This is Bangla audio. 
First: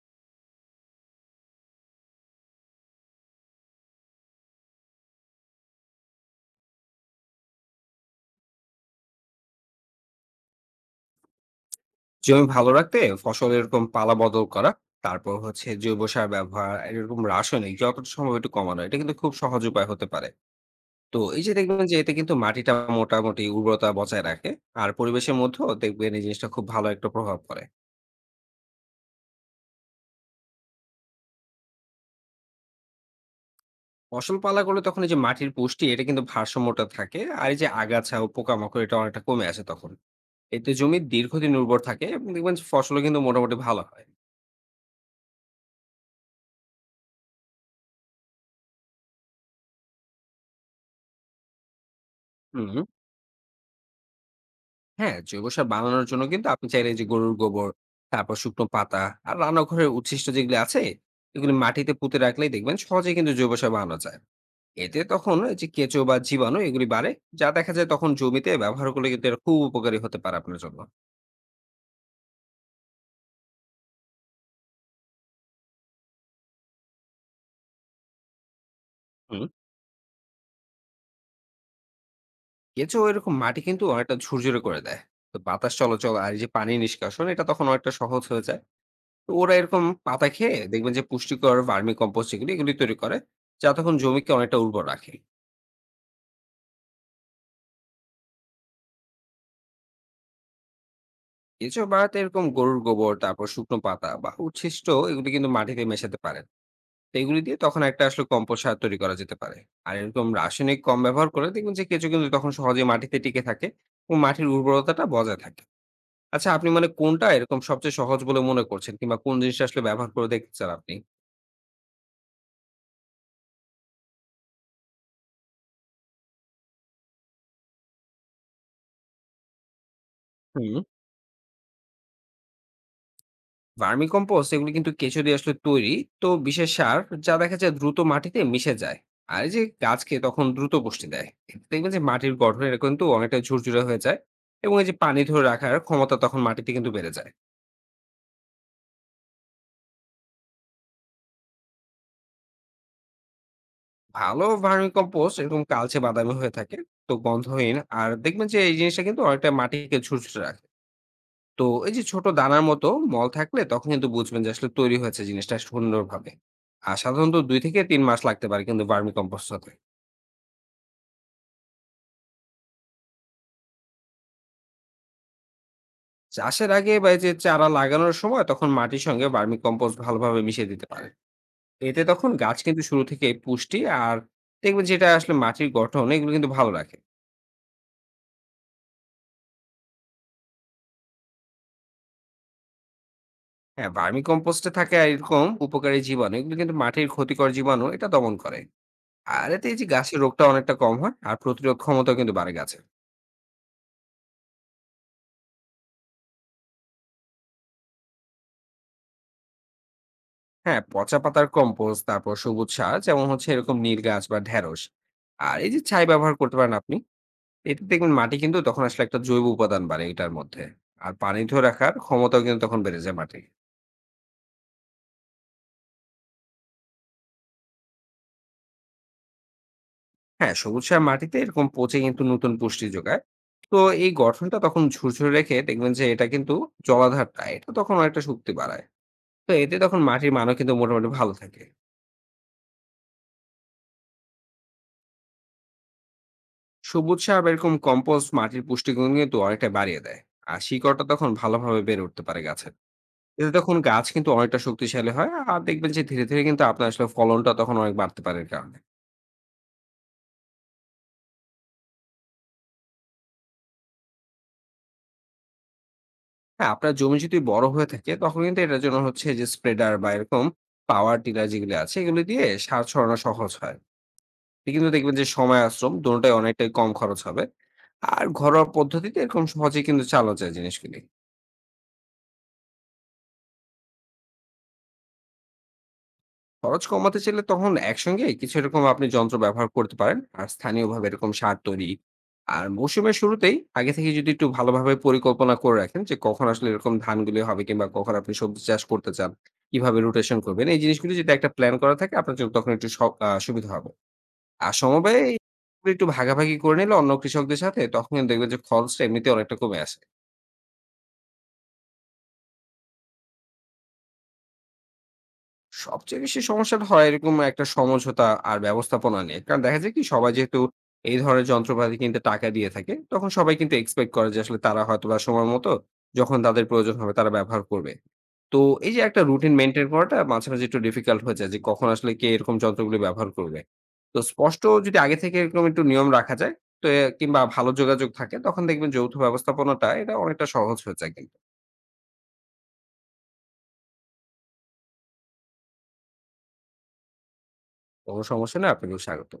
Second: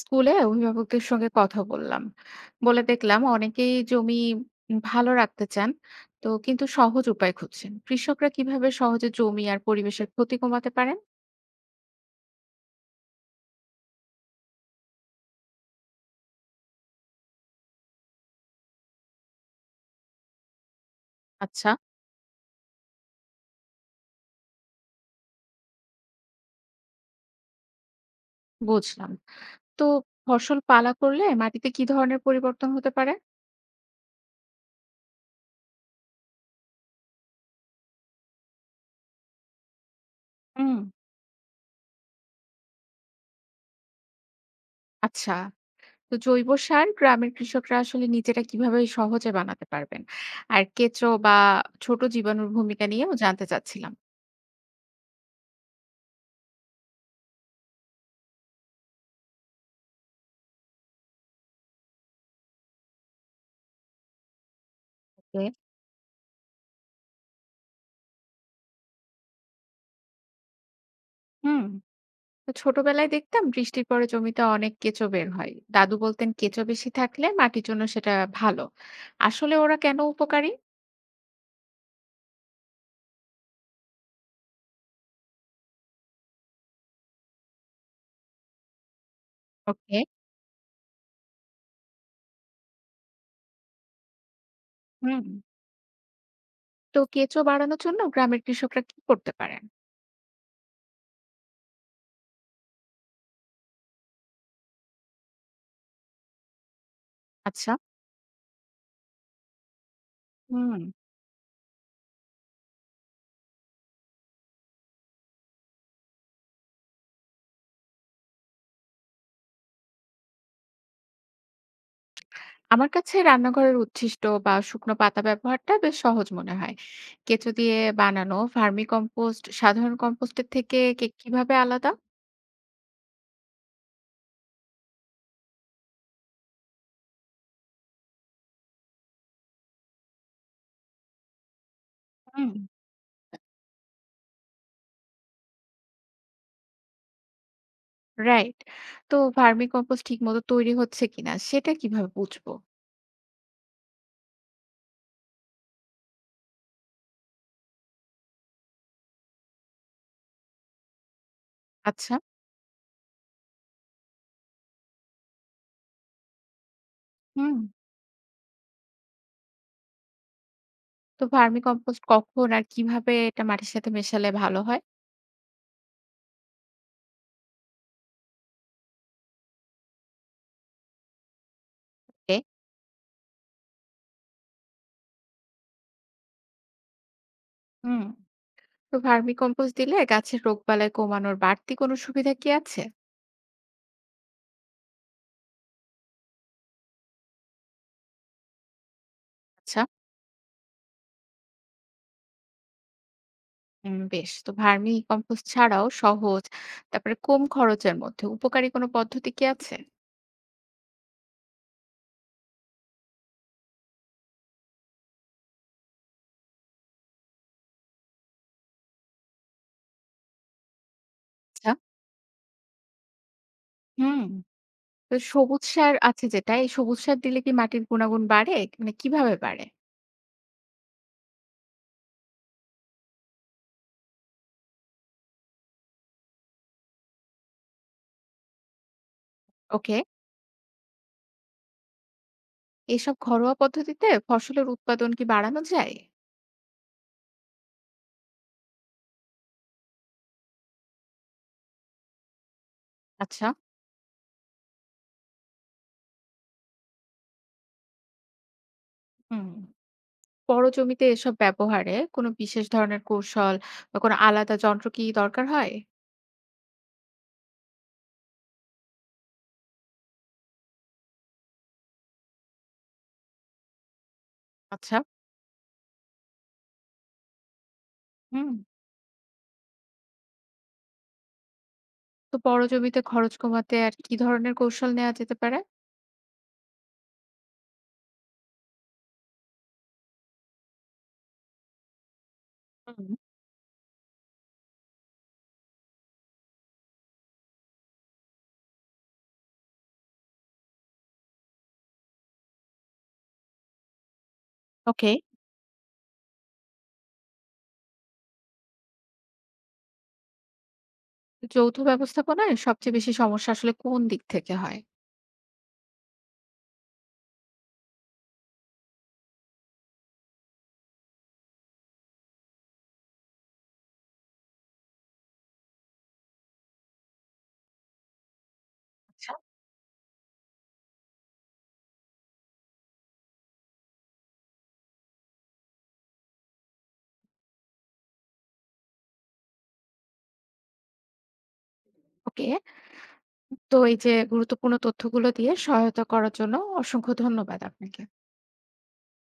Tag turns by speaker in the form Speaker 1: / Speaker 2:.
Speaker 1: স্কুলে অভিভাবকদের সঙ্গে কথা বললাম বলে দেখলাম অনেকেই জমি ভালো রাখতে চান। তো কিন্তু সহজ উপায় খুঁজছেন, কৃষকরা কিভাবে সহজে জমি আর পরিবেশের ক্ষতি কমাতে পারেন?
Speaker 2: জমি ভালো রাখতে ফসল এরকম পালা বদল করা, তারপর হচ্ছে জৈব সার ব্যবহার আর এরকম রাসায়নিক যতটা সম্ভব একটু কমানো, এটা কিন্তু খুব সহজ উপায় হতে পারে। তো এই যে
Speaker 1: আচ্ছা,
Speaker 2: দেখবেন যে এতে কিন্তু মাটিটা মোটামুটি উর্বরতা বজায় রাখে। আর পরিবেশের মধ্যেও দেখবেন এই জিনিসটা খুব ভালো একটা প্রভাব পড়ে।
Speaker 1: বুঝলাম। তো ফসল পালা করলে মাটিতে কি ধরনের পরিবর্তন হতে পারে?
Speaker 2: ফসল পালা করলে তখন এই যে মাটির পুষ্টি, এটা কিন্তু ভারসাম্যটা থাকে, আর এই যে আগাছা ও পোকামাকড়, এটা অনেকটা কমে আসে তখন। এতে
Speaker 1: হুম,
Speaker 2: জমি দীর্ঘদিন উর্বর থাকে এবং দেখবেন ফসলও কিন্তু মোটামুটি ভালো হয়।
Speaker 1: আচ্ছা। তো জৈব সার গ্রামের কৃষকরা আসলে নিজেরা কিভাবে সহজে বানাতে পারবেন? আর কেঁচো বা ছোট জীবাণুর
Speaker 2: হুম।
Speaker 1: ভূমিকা নিয়েও জানতে চাচ্ছিলাম।
Speaker 2: হ্যাঁ, জৈব সার বানানোর জন্য কিন্তু আপনি চাইলে যে গরুর গোবর, তারপর শুকনো পাতা, আর রান্নাঘরের উচ্ছিষ্ট যেগুলি আছে, এগুলি মাটিতে পুঁতে রাখলেই দেখবেন সহজেই কিন্তু জৈব সার বানানো যায়। এতে তখন
Speaker 1: ওকে।
Speaker 2: এই যে কেঁচো বা জীবাণু এগুলি বাড়ে, যা দেখা যায় তখন জমিতে ব্যবহার করলে কিন্তু এটা খুব উপকারী হতে পারে আপনার জন্য।
Speaker 1: হুম। ছোটবেলায় দেখতাম বৃষ্টির পরে জমিতে অনেক কেঁচো বের হয়, দাদু বলতেন কেঁচো বেশি থাকলে মাটির জন্য সেটা ভালো।
Speaker 2: হুম।
Speaker 1: আসলে ওরা কেন উপকারী?
Speaker 2: কেঁচো এরকম মাটি কিন্তু অনেকটা ঝুরঝুরে করে দেয়। তো বাতাস চলাচল আর এই যে পানি নিষ্কাশন, এটা তখন অনেকটা সহজ হয়ে যায়। তো ওরা এরকম
Speaker 1: ওকে।
Speaker 2: পাতা খেয়ে দেখবেন যে পুষ্টিকর ভার্মি কম্পোস্ট যেগুলি, এগুলি তৈরি করে, যা তখন জমিকে অনেকটা উর্বর রাখে।
Speaker 1: হুম। তো কেঁচো বাড়ানোর জন্য গ্রামের কৃষকরা কি করতে পারেন?
Speaker 2: কেঁচো বাড়াতে এরকম গরুর গোবর, তারপর শুকনো পাতা বা উচ্ছিষ্ট, এগুলি কিন্তু মাটিতে মেশাতে পারেন। তো এগুলি দিয়ে
Speaker 1: আচ্ছা।
Speaker 2: তখন একটা আসলে কম্পোস্ট সার তৈরি করা যেতে পারে। আর এরকম রাসায়নিক
Speaker 1: হুম।
Speaker 2: কম ব্যবহার করে দেখবেন যে কেঁচো কিন্তু তখন সহজে মাটিতে টিকে থাকে এবং মাটির উর্বরতাটা বজায় থাকে। আচ্ছা, আপনি মানে কোনটা এরকম সবচেয়ে সহজ বলে মনে করছেন, কিংবা কোন জিনিসটা আসলে ব্যবহার করে দেখতে চান আপনি?
Speaker 1: আমার কাছে রান্নাঘরের উচ্ছিষ্ট বা শুকনো পাতা ব্যবহারটা বেশ সহজ মনে হয়। কেঁচো দিয়ে বানানো ভার্মি কম্পোস্ট সাধারণ কম্পোস্টের
Speaker 2: হুম।
Speaker 1: থেকে কিভাবে আলাদা?
Speaker 2: ভার্মি কম্পোস্ট এগুলো কিন্তু কেঁচো দিয়ে আসলে তৈরি, তো বিশেষ সার, যা দেখা যায় দ্রুত মাটিতে মিশে যায়। আর এই যে গাছকে তখন দ্রুত পুষ্টি দেয়, এতে দেখবেন যে মাটির
Speaker 1: হুম।
Speaker 2: গঠন, এটা কিন্তু অনেকটা ঝুরঝুরে হয়ে যায়। এবং এই যে পানি ধরে রাখার ক্ষমতা তখন মাটিতে কিন্তু বেড়ে যায়।
Speaker 1: রাইট। তো ভার্মি কম্পোস্ট ঠিক মতো তৈরি হচ্ছে কিনা সেটা কিভাবে বুঝবো?
Speaker 2: ভালো ভার্মি কম্পোস্ট এরকম কালচে বাদামি হয়ে থাকে, তো গন্ধহীন, আর দেখবেন যে এই জিনিসটা কিন্তু অনেকটা মাটিকে ঝুরঝুরে রাখে। তো এই যে
Speaker 1: আচ্ছা।
Speaker 2: ছোট দানার মতো মল থাকলে, তখন কিন্তু বুঝবেন যে আসলে তৈরি হয়েছে জিনিসটা সুন্দরভাবে। আর সাধারণত
Speaker 1: হুম।
Speaker 2: 2 থেকে 3 মাস লাগতে পারে কিন্তু ভার্মি কম্পোস্ট হতে।
Speaker 1: তো ভার্মি কম্পোস্ট কখন আর কিভাবে এটা মাটির সাথে মেশালে ভালো হয়?
Speaker 2: চাষের আগে বা এই যে চারা লাগানোর সময় তখন মাটির সঙ্গে ভার্মি কম্পোস্ট ভালোভাবে মিশিয়ে দিতে পারে। এতে তখন
Speaker 1: এ
Speaker 2: গাছ কিন্তু শুরু থেকে পুষ্টি আর দেখবেন যেটা আসলে মাটির গঠন, এগুলো কিন্তু ভালো রাখে।
Speaker 1: হুম। তো ভার্মি কম্পোস্ট দিলে গাছের রোগবালাই কমানোর বাড়তি কোনো সুবিধা কি আছে?
Speaker 2: হ্যাঁ, ভার্মি কম্পোস্টে থাকে আর এরকম উপকারী জীবাণু, এগুলো কিন্তু মাটির ক্ষতিকর জীবাণু, এটা দমন করে। আর এতে এই
Speaker 1: আচ্ছা,
Speaker 2: যে গাছের রোগটা অনেকটা কম হয় আর প্রতিরোধ ক্ষমতাও কিন্তু বাড়ে গাছে।
Speaker 1: বেশ। তো ভার্মি কম্পোস্ট ছাড়াও সহজ, তারপরে কম খরচের মধ্যে উপকারী কোনো পদ্ধতি কি আছে?
Speaker 2: হ্যাঁ, পচা পাতার কম্পোস্ট, তারপর সবুজ সার, যেমন হচ্ছে এরকম নীল গাছ বা ঢেঁড়স, আর এই যে ছাই ব্যবহার করতে পারেন আপনি। এটা দেখবেন মাটি কিন্তু তখন আসলে একটা জৈব উপাদান বাড়ে এটার মধ্যে। আর পানি ধরে
Speaker 1: আচ্ছা,
Speaker 2: রাখার ক্ষমতাও কিন্তু তখন বেড়ে যায় মাটি।
Speaker 1: হুম। তো সবুজ সার আছে যেটা, এই সবুজ সার দিলে কি মাটির গুণাগুণ বাড়ে? মানে কিভাবে বাড়ে?
Speaker 2: হ্যাঁ, সবুজ সার মাটিতে এরকম পচে কিন্তু নতুন পুষ্টি যোগায়। তো এই গঠনটা তখন ঝুরঝুরে রেখে দেখবেন যে এটা কিন্তু জলাধারটা, এটা তখন একটা শক্তি বাড়ায়। তো এতে
Speaker 1: ওকে,
Speaker 2: তখন মাটির মানও কিন্তু মোটামুটি ভালো থাকে।
Speaker 1: এসব ঘরোয়া পদ্ধতিতে ফসলের উৎপাদন কি বাড়ানো যায়?
Speaker 2: সবুজ সার বা এরকম কম্পোস্ট মাটির পুষ্টিগুণ কিন্তু অনেকটা বাড়িয়ে দেয়। আর শিকড়টা তখন ভালোভাবে বেড়ে উঠতে পারে গাছের।
Speaker 1: আচ্ছা,
Speaker 2: এতে তখন গাছ কিন্তু অনেকটা শক্তিশালী হয়, আর দেখবেন যে ধীরে ধীরে কিন্তু আপনার আসলে ফলনটা তখন অনেক বাড়তে পারে এর কারণে।
Speaker 1: হুম। বড় জমিতে এসব ব্যবহারে কোনো বিশেষ ধরনের কৌশল বা কোনো আলাদা যন্ত্র কি দরকার হয়?
Speaker 2: হ্যাঁ, আপনার জমি যদি বড় হয়ে থাকে তখন কিন্তু এটার জন্য হচ্ছে যে স্প্রেডার বা এরকম পাওয়ার টিলার যেগুলো আছে, এগুলো দিয়ে সার ছড়ানো সহজ হয়। এতে কিন্তু
Speaker 1: আচ্ছা।
Speaker 2: দেখবেন যে সময় আর শ্রম দোনোটাই অনেকটাই কম খরচ হবে। আর
Speaker 1: হুম।
Speaker 2: ঘরোয়া পদ্ধতিতে এরকম সহজেই কিন্তু চালা যায় জিনিসগুলি।
Speaker 1: তো বড় জমিতে খরচ কমাতে আর কি ধরনের কৌশল নেওয়া যেতে পারে?
Speaker 2: খরচ কমাতে চাইলে তখন একসঙ্গে কিছু এরকম আপনি যন্ত্র ব্যবহার করতে পারেন আর স্থানীয়ভাবে এরকম সার তৈরি। আর
Speaker 1: হুম।
Speaker 2: মৌসুমের শুরুতেই আগে থেকে যদি একটু ভালোভাবে পরিকল্পনা করে রাখেন যে কখন আসলে এরকম ধানগুলি হবে কিংবা কখন আপনি সবজি চাষ করতে চান, কিভাবে রোটেশন করবেন, এই জিনিসগুলি যদি একটা প্ল্যান করা থাকে আপনার জন্য তখন একটু সুবিধা হবে। আর
Speaker 1: ওকে।
Speaker 2: সমবায়ে একটু ভাগাভাগি করে নিলে অন্য কৃষকদের সাথে তখন কিন্তু দেখবেন যে খরচটা এমনিতে অনেকটা কমে আসে।
Speaker 1: যৌথ ব্যবস্থাপনায় সবচেয়ে বেশি সমস্যা আসলে কোন দিক থেকে হয়?
Speaker 2: সবচেয়ে বেশি সমস্যাটা হয় এরকম একটা সমঝোতা আর ব্যবস্থাপনা নিয়ে। কারণ দেখা যায় কি সবাই যেহেতু এই ধরনের যন্ত্রপাতি কিনতে টাকা দিয়ে থাকে, তখন সবাই কিন্তু এক্সপেক্ট করে যে আসলে তারা হয়তোবা সময় মতো যখন তাদের প্রয়োজন হবে তারা ব্যবহার করবে। তো এই যে একটা
Speaker 1: আচ্ছা।
Speaker 2: রুটিন মেইনটেইন করাটা মাঝে, মাঝে একটু ডিফিকাল্ট হয়ে যায় যে কখন আসলে কে এরকম যন্ত্রগুলো ব্যবহার করবে। তো স্পষ্ট যদি আগে থেকে এরকম একটু নিয়ম রাখা যায়, তো এ কিংবা ভালো যোগাযোগ থাকে, তখন দেখবেন যৌথ ব্যবস্থাপনাটা এটা অনেকটা সহজ হয়ে যায় কিন্তু।
Speaker 1: ওকে। তো এই যে গুরুত্বপূর্ণ তথ্যগুলো দিয়ে সহায়তা করার জন্য অসংখ্য ধন্যবাদ আপনাকে।
Speaker 2: কোনো সমস্যা না, আপনাকেও স্বাগত।